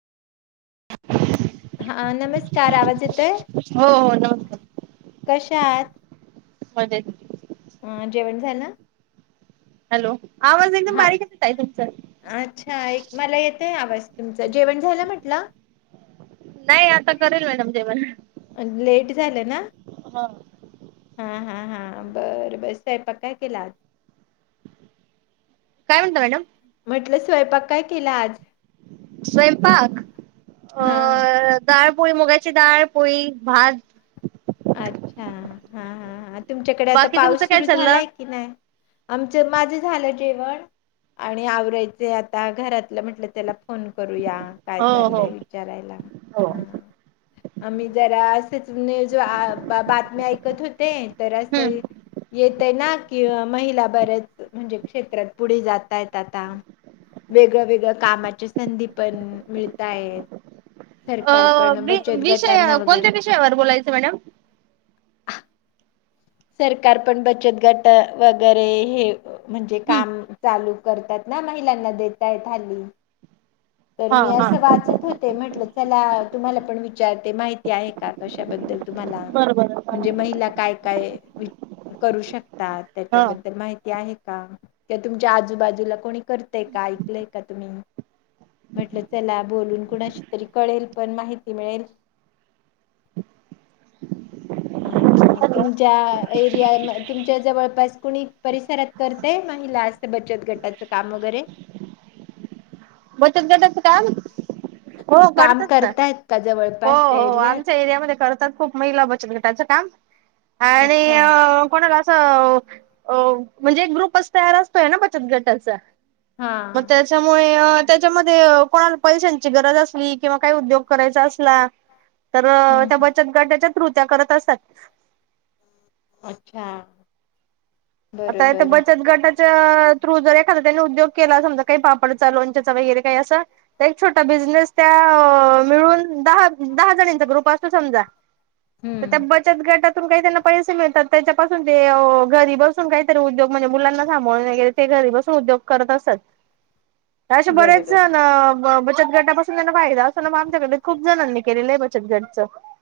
हा नमस्कार आवाज येतोय. हो हो नमस्कार कशात? मजेत. अं जेवण झालं? हॅलो आवाज एकदम हा बारीक येतोय ताई तुमचा. तुमचं जेवण झालं म्हटलं? नाही आता करेल मॅडम जेवण. लेट झालं ना. हा. हा हा हा बर बर स्वयपाक काय केलात आज? काय म्हंटला मॅडम? म्हटलं स्वयंपाक काय केला आज? स्वयंपाक अ हा डाळ पोळी मुगाची दाळ, पोळी, भात. अच्छा हा हा हा तुमच्याकडे आता बाकी तुमचं पाऊस काय सुरू चाललं झालाय की नाही, आमचं माझं झालं जेवण. आणि आवरायचे आता घरातलं म्हटलं त्याला फोन करूया काय हो हो चाललंय विचारायला हो हं. आम्ही जरा असे [unintelligible] बातमी ऐकत होते तर अस हम्म येतय ना कि महिला बऱ्याच म्हणजे क्षेत्रात पुढे जातय आता. वेगळ्या वेगळ्या कामाच्या संधी पण मिळत आहेत. सरकार अ पण वि बचत गटांना विषय वगैरे कोणत्या विषयावर बोलायचं मॅडम [inaudible] सरकार पण बचत गट वगैरे हे म्हणजे हम्म काम चालू करतात. महिलां देतायत हल्ली. तर हा मी हा अस वाचत होते म्हटलं चला तुम्हाला पण विचारते माहिती आहे का कशाबद्दल तुम्हाला, बरोबर म्हणजे महिला काय काय करू शक तात. हा त्याच्याबद्दल माहिती आहे का त्या तुमच्या आजूबाजूला कोणी करतय का ऐकलंय का तुम्ही. म्हटलं चला बोलून कुणाशी तरी कळेल पण माहिती मिळेल. हा. तुमच्या एरिया तुमच्या जवळपास कोणी परिसरात करतय महिला असं बच त गटाचं काम वगैरे. बचत गटाचं काम. हो काम करतात ना. करतायत का हो जवळपासच्या हो एरियात आमच्या एरियामध्ये करतात खूप महिला बचत गट. त्याच काम अच्छा आणि कोणाला चं म्हणजे एक ग्रुपच तयार असतोय ना बचत गटाचा. मग हा. त्याच्यामुळे त्याच्यामध्ये कोणाला पैशांची गरज असली किंवा काही उद्योग करायचा असला. तर त्या हम्म बचत गटाच्या थ्रू त्या करत असतात. अच्छा. आता ईथ बरोबर बचत गटाच्या थ्रू जर एखा त्यांनी उद्योग केला समजा काही पापडचा लोंचा वगैरे काही असं तर एक छोटा बिझनेस त्या मिळून दहा दहा जणांचा ग्रुप असतो समजा. तर त्या हम्म बचत गटातून काही त्यांना पैसे मिळतात त्याच्यापासून ते घरी ब सुन काहीतरी उद्योग म्हणजे मुलांना सांभोळूने ते घरी बसून उद्योग करत असतात. अशे बरेच बरोबर. जण ब चत गटापासून त्यांना फायदा असत ना मग आमच्याकडे खूप जणांनी केलेलं आहे बचत गटच.